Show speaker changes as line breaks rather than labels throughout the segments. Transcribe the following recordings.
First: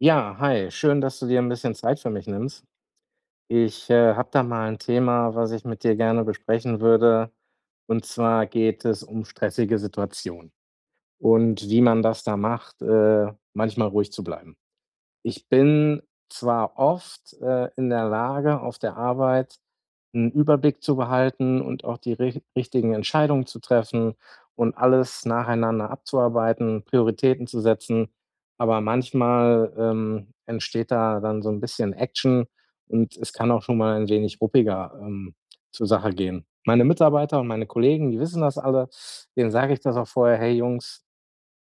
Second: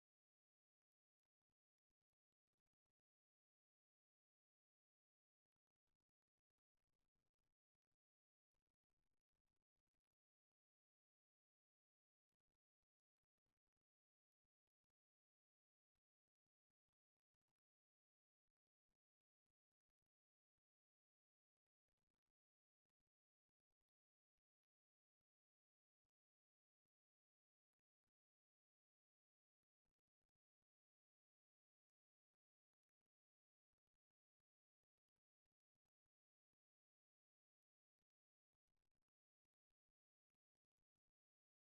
Ja, hi, schön, dass du dir ein bisschen Zeit für mich nimmst. Ich habe da mal ein Thema, was ich mit dir gerne besprechen würde. Und zwar geht es um stressige Situationen und wie man das da macht, manchmal ruhig zu bleiben. Ich bin zwar oft in der Lage, auf der Arbeit einen Überblick zu behalten und auch die richtigen Entscheidungen zu treffen und alles nacheinander abzuarbeiten, Prioritäten zu setzen, aber manchmal entsteht da dann so ein bisschen Action und es kann auch schon mal ein wenig ruppiger zur Sache gehen. Meine Mitarbeiter und meine Kollegen, die wissen das alle, denen sage ich das auch vorher: „Hey Jungs,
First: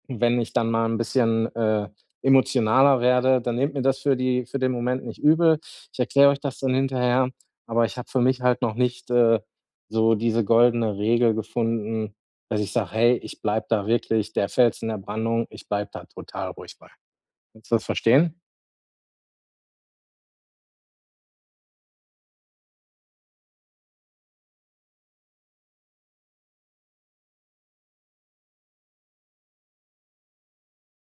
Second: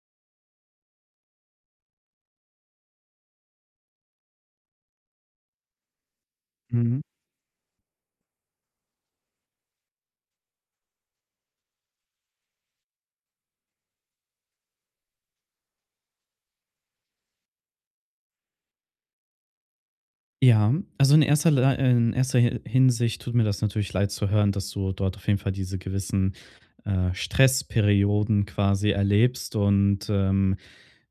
wenn ich dann mal ein bisschen emotionaler werde, dann nehmt mir das für den Moment nicht übel. Ich erkläre euch das dann
Mhm.
hinterher, aber ich habe für mich halt noch nicht so diese goldene Regel gefunden, dass ich sage: „Hey, ich bleib da wirklich der Fels in der Brandung, ich bleib da total ruhig bei.“ Kannst du das verstehen?
Ja, also in in erster Hinsicht tut mir das natürlich leid zu hören, dass du dort auf jeden Fall diese gewissen Stressperioden quasi erlebst und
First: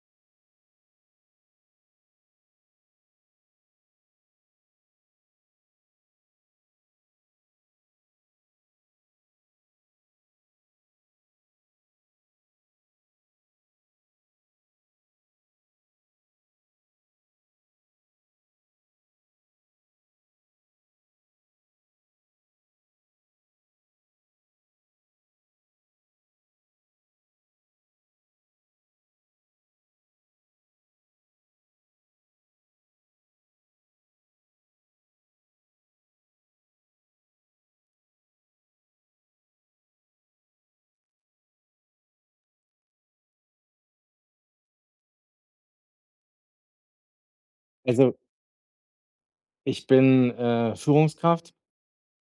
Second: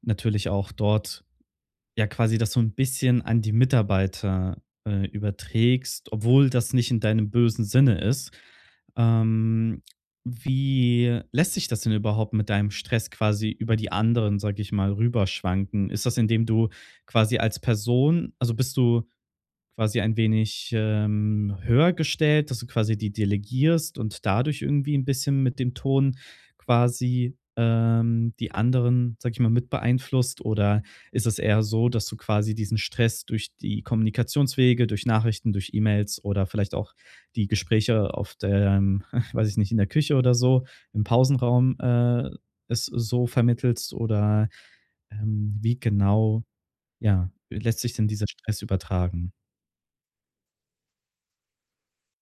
natürlich auch dort ja quasi das so ein bisschen an die Mitarbeiter überträgst, obwohl das nicht in deinem bösen Sinne ist. Ähm, Wie lässt sich das denn überhaupt mit deinem Stress quasi über die anderen, sag ich mal, rüberschwanken? Ist das, indem du quasi als Person, also bist du quasi ein wenig, höher gestellt, dass du quasi die delegierst und dadurch irgendwie ein bisschen mit dem Ton quasi, die anderen, sage ich mal, mit beeinflusst? Oder ist es eher so, dass du quasi diesen Stress durch die Kommunikationswege, durch Nachrichten, durch E-Mails oder vielleicht auch die Gespräche auf der, weiß ich nicht, in der Küche oder so, im Pausenraum, es so vermittelst? Oder, wie genau, ja, lässt sich denn
Also,
dieser Stress übertragen?
ich bin Führungskraft.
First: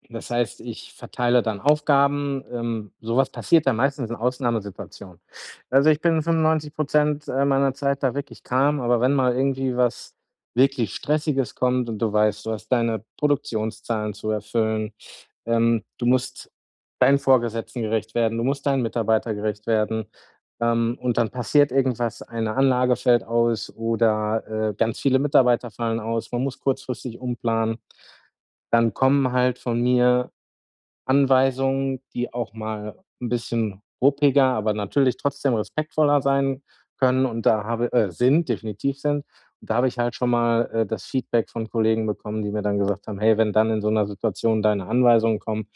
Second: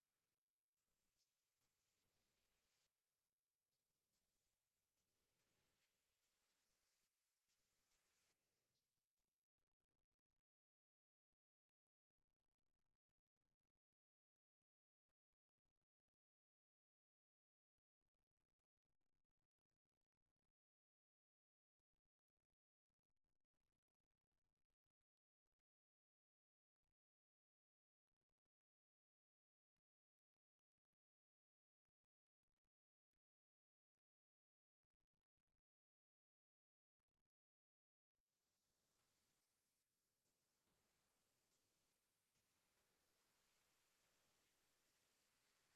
Das heißt, ich verteile dann Aufgaben. So passiert dann meistens in Ausnahmesituationen. Also, ich bin 95% meiner Zeit da wirklich calm, aber wenn mal irgendwie was wirklich Stressiges kommt und du weißt, du hast deine Produktionszahlen zu erfüllen, du musst deinen Vorgesetzten gerecht werden, du musst deinen Mitarbeiter gerecht werden, und dann passiert irgendwas, eine Anlage fällt aus oder, ganz viele Mitarbeiter fallen aus, man muss kurzfristig umplanen. Dann kommen halt von mir Anweisungen, die auch mal ein bisschen ruppiger, aber natürlich trotzdem respektvoller sein können und da habe sind, definitiv sind. Und da habe ich halt schon mal das Feedback von Kollegen bekommen, die mir dann gesagt haben: „Hey, wenn dann in so einer Situation deine Anweisungen kommen,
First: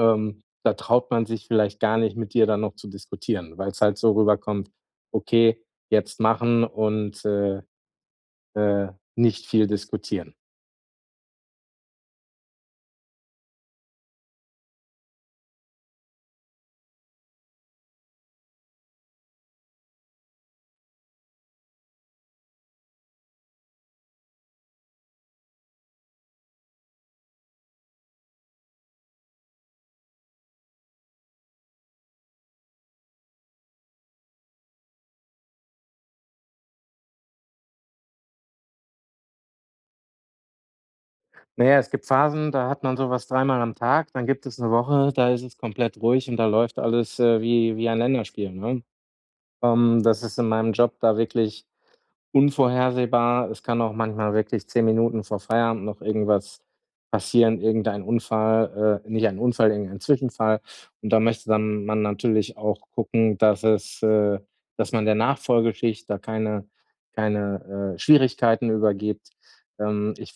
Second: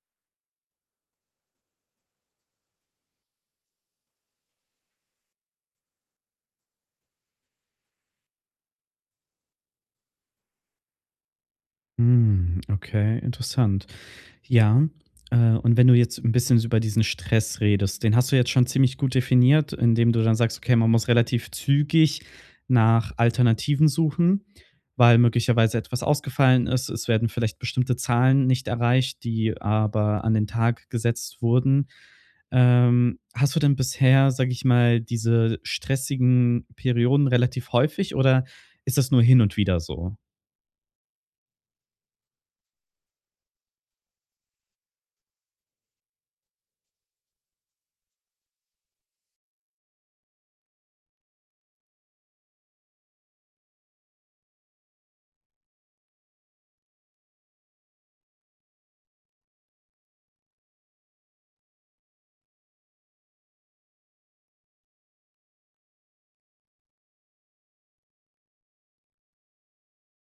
da traut man sich vielleicht gar nicht, mit dir dann noch zu diskutieren“, weil es halt so rüberkommt: „Okay, jetzt machen und, äh, nicht viel diskutieren.“
Hm, okay, interessant. Ja, und wenn du jetzt ein bisschen so über diesen Stress redest, den hast du jetzt schon ziemlich gut definiert, indem du dann sagst: „Okay, man muss relativ zügig nach Alternativen suchen, weil möglicherweise etwas ausgefallen ist. Es werden vielleicht bestimmte Zahlen nicht erreicht, die aber an den Tag gesetzt wurden.“ Hast du denn bisher, sage ich mal, diese stressigen Perioden relativ häufig oder ist das nur hin und wieder so?
Na ja, es gibt Phasen, da hat man sowas dreimal am Tag, dann gibt es eine Woche, da ist es komplett ruhig und da läuft alles, wie ein Länderspiel, ne? Das ist in meinem Job da wirklich unvorhersehbar. Es kann auch manchmal wirklich 10 Minuten vor Feierabend noch irgendwas passieren, irgendein Unfall, nicht ein Unfall, irgendein Zwischenfall. Und da möchte dann man natürlich auch gucken, dass man der Nachfolgeschicht da keine Schwierigkeiten übergibt. Ich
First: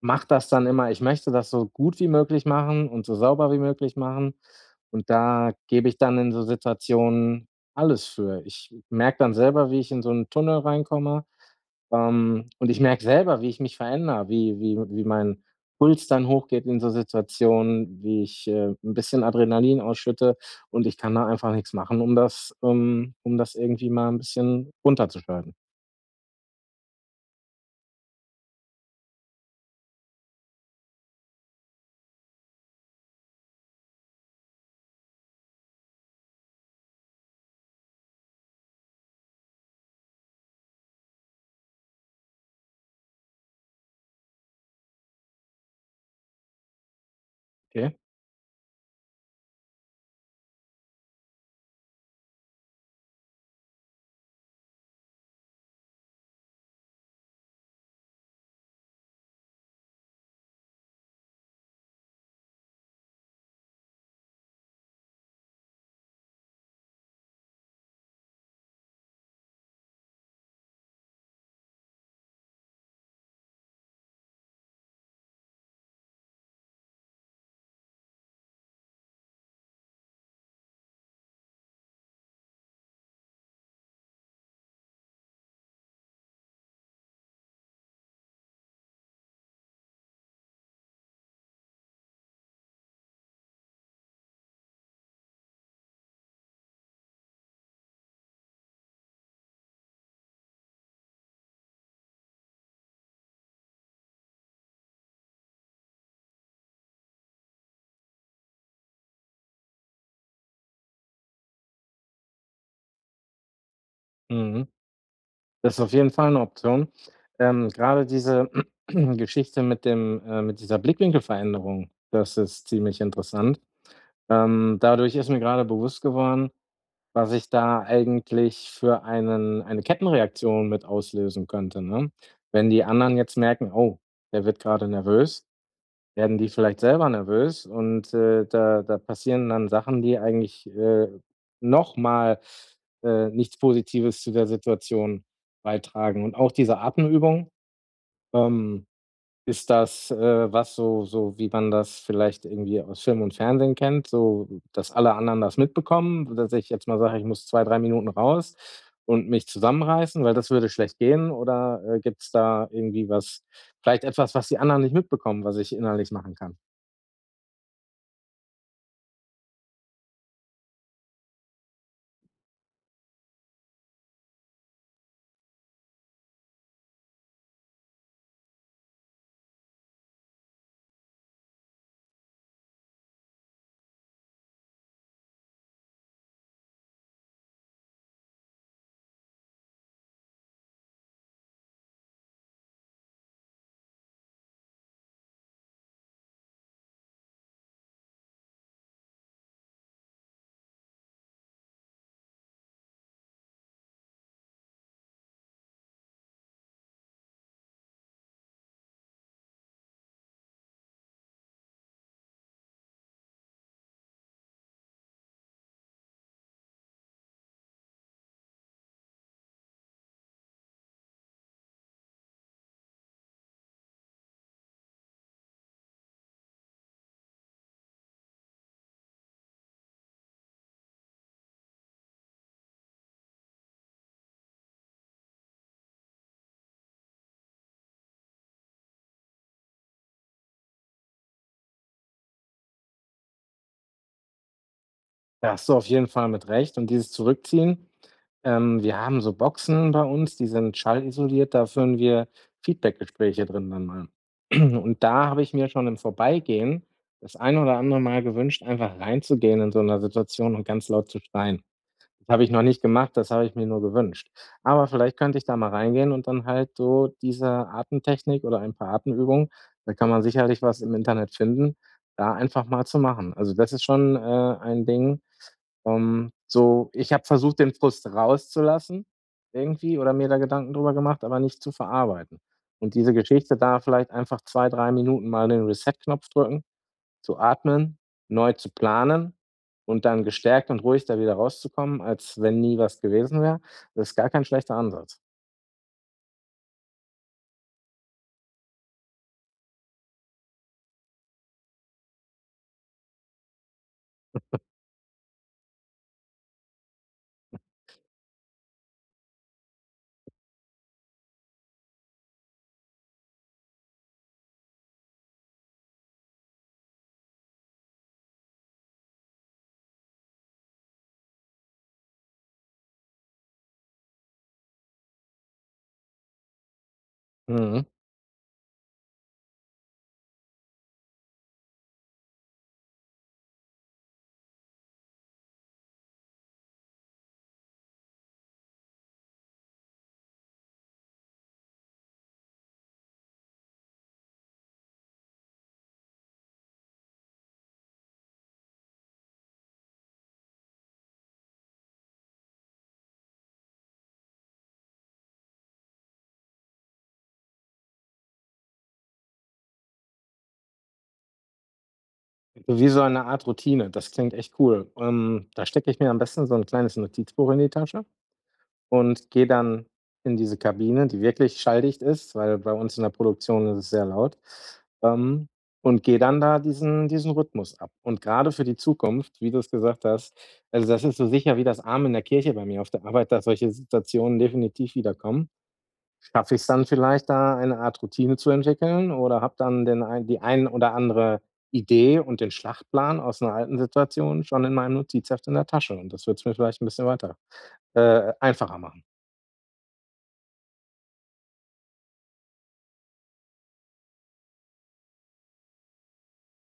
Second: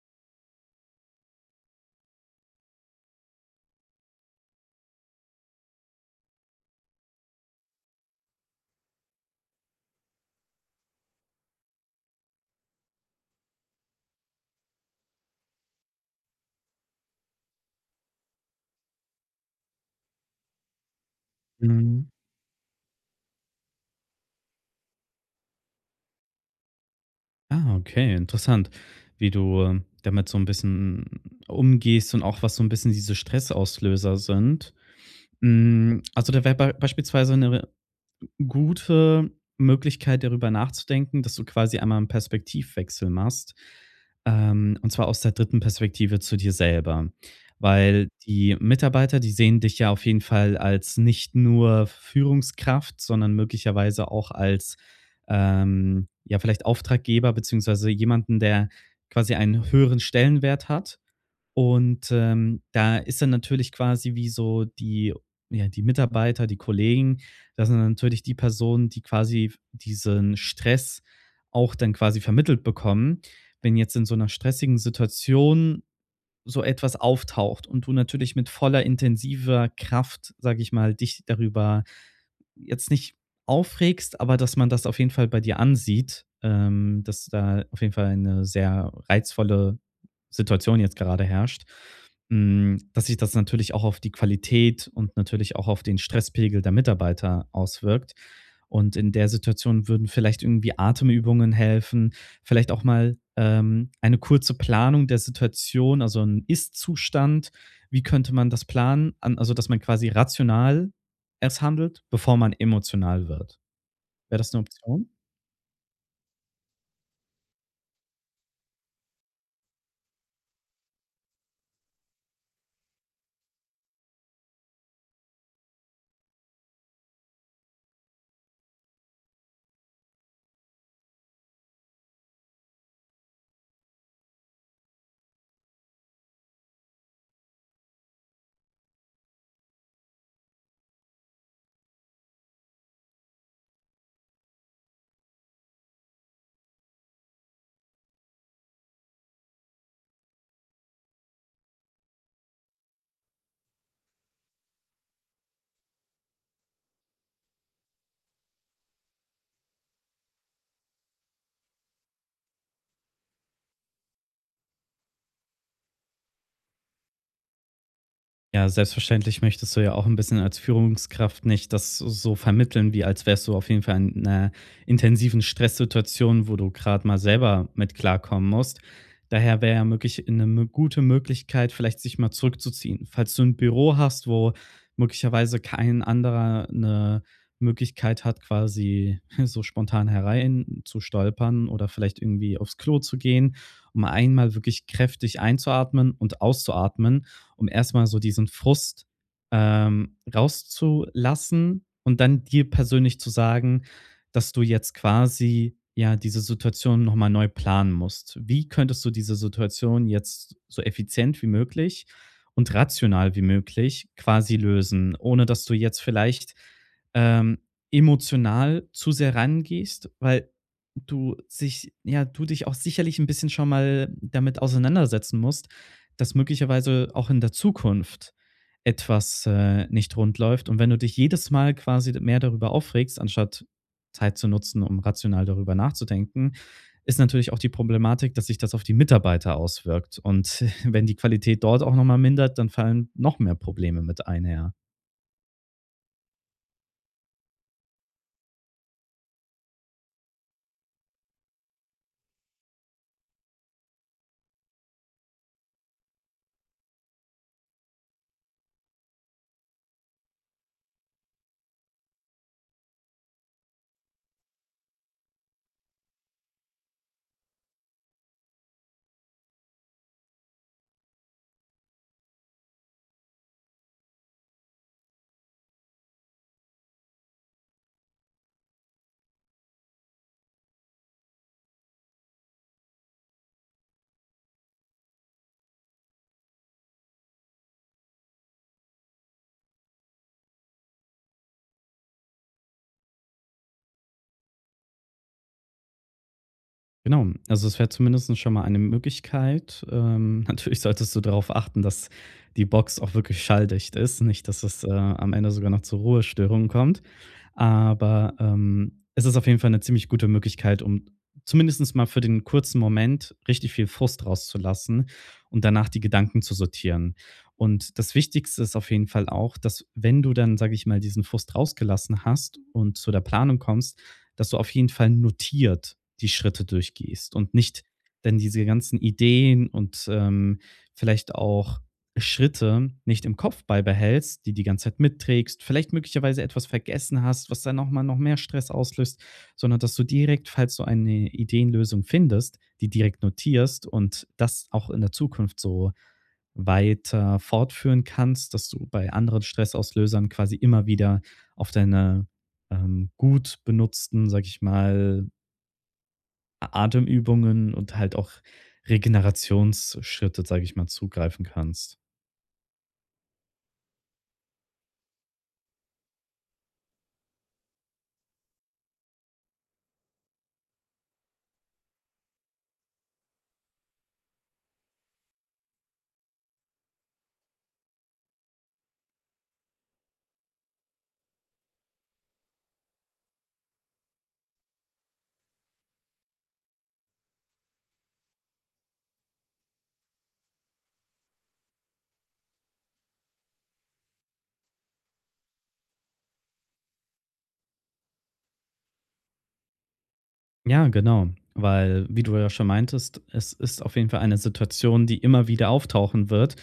mache das dann immer Ich möchte das so gut wie möglich machen und so sauber wie möglich machen. Und da gebe ich dann in so Situationen alles für. Ich merke dann selber, wie ich in so einen Tunnel reinkomme. Und ich merke selber, wie ich mich verändere, wie mein Puls dann hochgeht in so Situationen, wie ich 'n bisschen Adrenalin ausschütte und ich kann da einfach nichts machen, um das irgendwie mal ein bisschen runterzuschalten.
Ah, okay, interessant, wie du, damit so ein bisschen umgehst und auch was so ein bisschen diese Stressauslöser sind. Hm, also, da wäre beispielsweise 'ne gute Möglichkeit, darüber nachzudenken, dass du quasi einmal einen Perspektivwechsel machst, und zwar aus der dritten Perspektive zu dir selber.
Okay.
Weil die Mitarbeiter, die sehen dich ja auf jeden Fall als nicht nur Führungskraft, sondern möglicherweise auch als, ja, vielleicht Auftraggeber beziehungsweise jemanden, der quasi einen höheren Stellenwert hat. Und, da ist dann natürlich quasi wie so die ja, die Mitarbeiter, die Kollegen, das sind natürlich die Personen, die quasi diesen Stress auch dann quasi vermittelt bekommen. Wenn jetzt in so einer stressigen Situation so etwas auftaucht und du natürlich mit voller intensiver Kraft, sage ich mal, dich darüber jetzt nicht aufregst, aber dass man das auf jeden Fall bei dir ansieht, dass da auf jeden Fall eine sehr reizvolle Situation jetzt gerade herrscht, hm, dass sich das natürlich auch auf die Qualität und natürlich auch auf den Stresspegel der Mitarbeiter auswirkt. Und in der Situation würden vielleicht irgendwie Atemübungen helfen, vielleicht auch mal eine kurze Planung der Situation, also ein Ist-Zustand. Wie könnte man das planen? An, also, dass man quasi rational erst handelt, bevor man emotional wird. Wäre das eine
Mhm.
Option?
Das ist auf jeden Fall eine Option. Grade diese Geschichte mit dieser Blickwinkelveränderung, das ist ziemlich interessant. Dadurch ist mir gerade bewusst geworden, was ich da eigentlich für eine Kettenreaktion mit auslösen könnte, ne? Wenn die anderen jetzt merken: „Oh, der wird gerade nervös“, werden die vielleicht selber nervös und, da passieren dann Sachen, die eigentlich, noch nichts Positives zu der Situation beitragen. Und auch diese Atemübung, ähm ist das was so wie man das vielleicht irgendwie aus Film und Fernsehen kennt, so dass alle anderen das mitbekommen, dass ich jetzt mal sage: „Ich muss 2 3 Minuten raus und mich zusammenreißen“, weil das würde schlecht gehen? Oder gibt es da irgendwie was vielleicht etwas, was die anderen nicht mitbekommen, was ich innerlich machen kann?
Ja, selbstverständlich möchtest du ja auch ein bisschen als Führungskraft nicht das so vermitteln, wie als wärst du auf jeden Fall in einer intensiven Stresssituation, wo du gerade mal selber mit klarkommen musst. Daher wäre ja möglich eine mö gute Möglichkeit, vielleicht sich mal zurückzuziehen. Falls du ein Büro hast, wo möglicherweise kein anderer eine Möglichkeit hat, quasi so spontan herein zu stolpern oder vielleicht irgendwie aufs Klo zu gehen, um einmal wirklich kräftig einzuatmen und auszuatmen, um erstmal so diesen Frust, rauszulassen und dann dir persönlich zu sagen, dass du jetzt quasi, ja, diese Situation nochmal neu planen musst. Wie könntest du diese Situation jetzt so effizient wie möglich und rational wie möglich quasi lösen, ohne dass du jetzt vielleicht, ähm, emotional zu sehr rangehst, weil du sich ja, du dich auch sicherlich ein bisschen schon mal damit auseinandersetzen musst, dass möglicherweise auch in der Zukunft etwas, nicht rund läuft. Und wenn du dich jedes Mal quasi mehr darüber aufregst, anstatt Zeit zu nutzen, um rational darüber nachzudenken, ist natürlich auch die Problematik, dass sich das auf die Mitarbeiter auswirkt. Und wenn die Qualität dort auch noch mal mindert, dann fallen noch mehr Probleme mit einher.
Da hast du auf jeden Fall mit recht. Und dieses Zurückziehen: Wir haben so Boxen bei uns, die sind schallisoliert, da führen wir Feedbackgespräche drin dann mal. Und da habe ich mir schon im Vorbeigehen das ein oder andere Mal gewünscht, einfach reinzugehen in so einer Situation und ganz laut zu schreien. Das habe ich noch nicht gemacht, das habe ich mir nur gewünscht. Aber vielleicht könnte ich da mal reingehen und dann halt so diese Atemtechnik oder ein paar Atemübungen, da kann man sicherlich was im Internet finden, da einfach mal zu machen. Also, das ist schon, ein Ding. Ich habe versucht, den Frust rauszulassen irgendwie oder mir da Gedanken drüber gemacht, aber nicht zu verarbeiten. Und diese Geschichte da vielleicht einfach 2 3 Minuten mal den Reset-Knopf drücken, zu atmen, neu zu planen und dann gestärkt und ruhig da wieder rauszukommen, als wenn nie was gewesen wäre. Das ist gar kein schlechter Ansatz.
Genau, also es wäre zumindest schon mal eine Möglichkeit. Natürlich solltest du darauf achten, dass die Box auch wirklich schalldicht ist, nicht, dass es, am Ende sogar noch zu Ruhestörungen kommt. Aber es ist auf jeden Fall eine ziemlich gute Möglichkeit, um zumindest mal für den kurzen Moment richtig viel Frust rauszulassen und danach die Gedanken zu sortieren. Und das Wichtigste ist auf jeden Fall auch, dass wenn du dann, sage ich mal, diesen Frust rausgelassen hast und zu der Planung kommst, dass du auf jeden Fall notiert die Schritte durchgehst und nicht
Mhm.
dann diese ganzen Ideen und, vielleicht auch Schritte nicht im Kopf beibehältst, die ganze Zeit mitträgst, vielleicht möglicherweise etwas vergessen hast, was dann nochmal noch mehr Stress auslöst, sondern dass du direkt, falls du eine Ideenlösung findest, die direkt notierst und das auch in der Zukunft so weiter fortführen kannst, dass du bei anderen Stressauslösern quasi immer wieder auf deine gut benutzten, sag ich mal, Atemübungen und halt auch Regenerationsschritte, sag ich mal, zugreifen kannst.
So wie so eine Art Routine, das klingt echt cool. Da stecke ich mir am besten so ein kleines Notizbuch in die Tasche und gehe dann in diese Kabine, die wirklich schalldicht ist, weil bei uns in der Produktion ist es sehr laut, ähm, und gehe dann da diesen Rhythmus ab. Und gerade für die Zukunft, wie du es gesagt hast: Also, das ist so sicher wie das Arm in der Kirche bei mir auf der Arbeit, dass solche Situationen definitiv wiederkommen. Schaffe ich's dann vielleicht, da eine Art Routine zu entwickeln oder habe dann den ein die ein oder andere Idee und den Schlachtplan aus einer alten Situation schon in meinem Notizheft in der Tasche und das wird es mir vielleicht ein bisschen weiter einfacher machen.
Ja, genau. Weil, wie du ja schon meintest, es ist auf jeden Fall eine Situation, die immer wieder auftauchen wird.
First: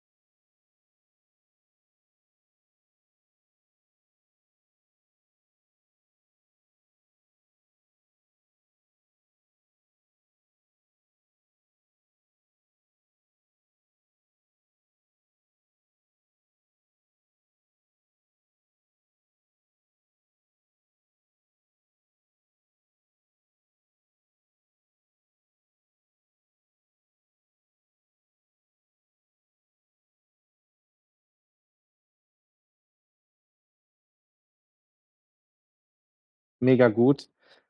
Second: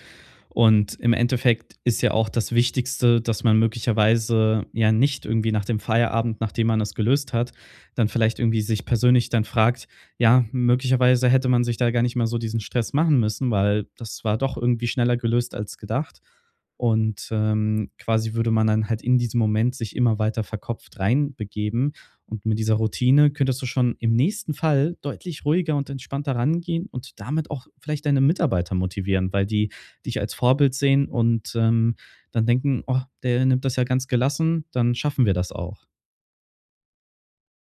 Und im Endeffekt ist ja auch das Wichtigste, dass man möglicherweise ja nicht irgendwie nach dem Feierabend, nachdem man es gelöst hat, dann vielleicht irgendwie sich persönlich dann fragt, ja, möglicherweise hätte man sich da gar nicht mal so diesen Stress machen müssen, weil das war doch irgendwie schneller gelöst als gedacht. Und quasi würde man dann halt in diesem Moment sich immer weiter verkopft reinbegeben und mit dieser Routine könntest du schon im nächsten Fall deutlich ruhiger und entspannter rangehen und damit auch vielleicht deine Mitarbeiter motivieren, weil die dich als Vorbild sehen und, dann denken: „Oh, der nimmt das ja ganz gelassen, dann schaffen wir das auch.“
Mega gut.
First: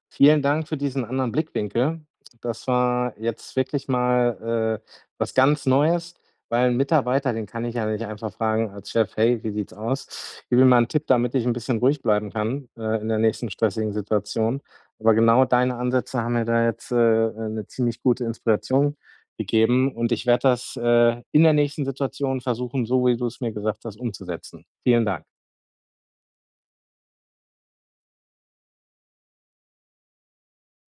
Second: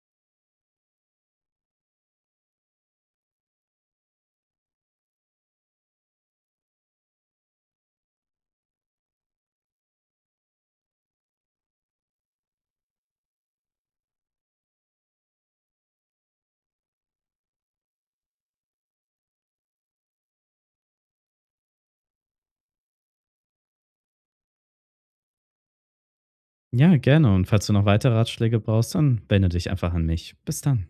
Vielen Dank für diesen anderen Blickwinkel. Das war jetzt wirklich mal was ganz Neues, weil 'n Mitarbeiter, den kann ich ja nicht einfach fragen als Chef: „Hey, wie sieht's aus? Gib mir mal einen Tipp, damit ich ein bisschen ruhig bleiben kann, in der nächsten stressigen Situation.“ Aber genau deine Ansätze haben mir da jetzt 'ne ziemlich gute Inspiration gegeben und ich werde das in der nächsten Situation versuchen, so wie du es mir gesagt hast, umzusetzen. Vielen Dank.
Ja, gerne, und falls du noch weitere Ratschläge brauchst, dann wende dich einfach an mich. Bis dann.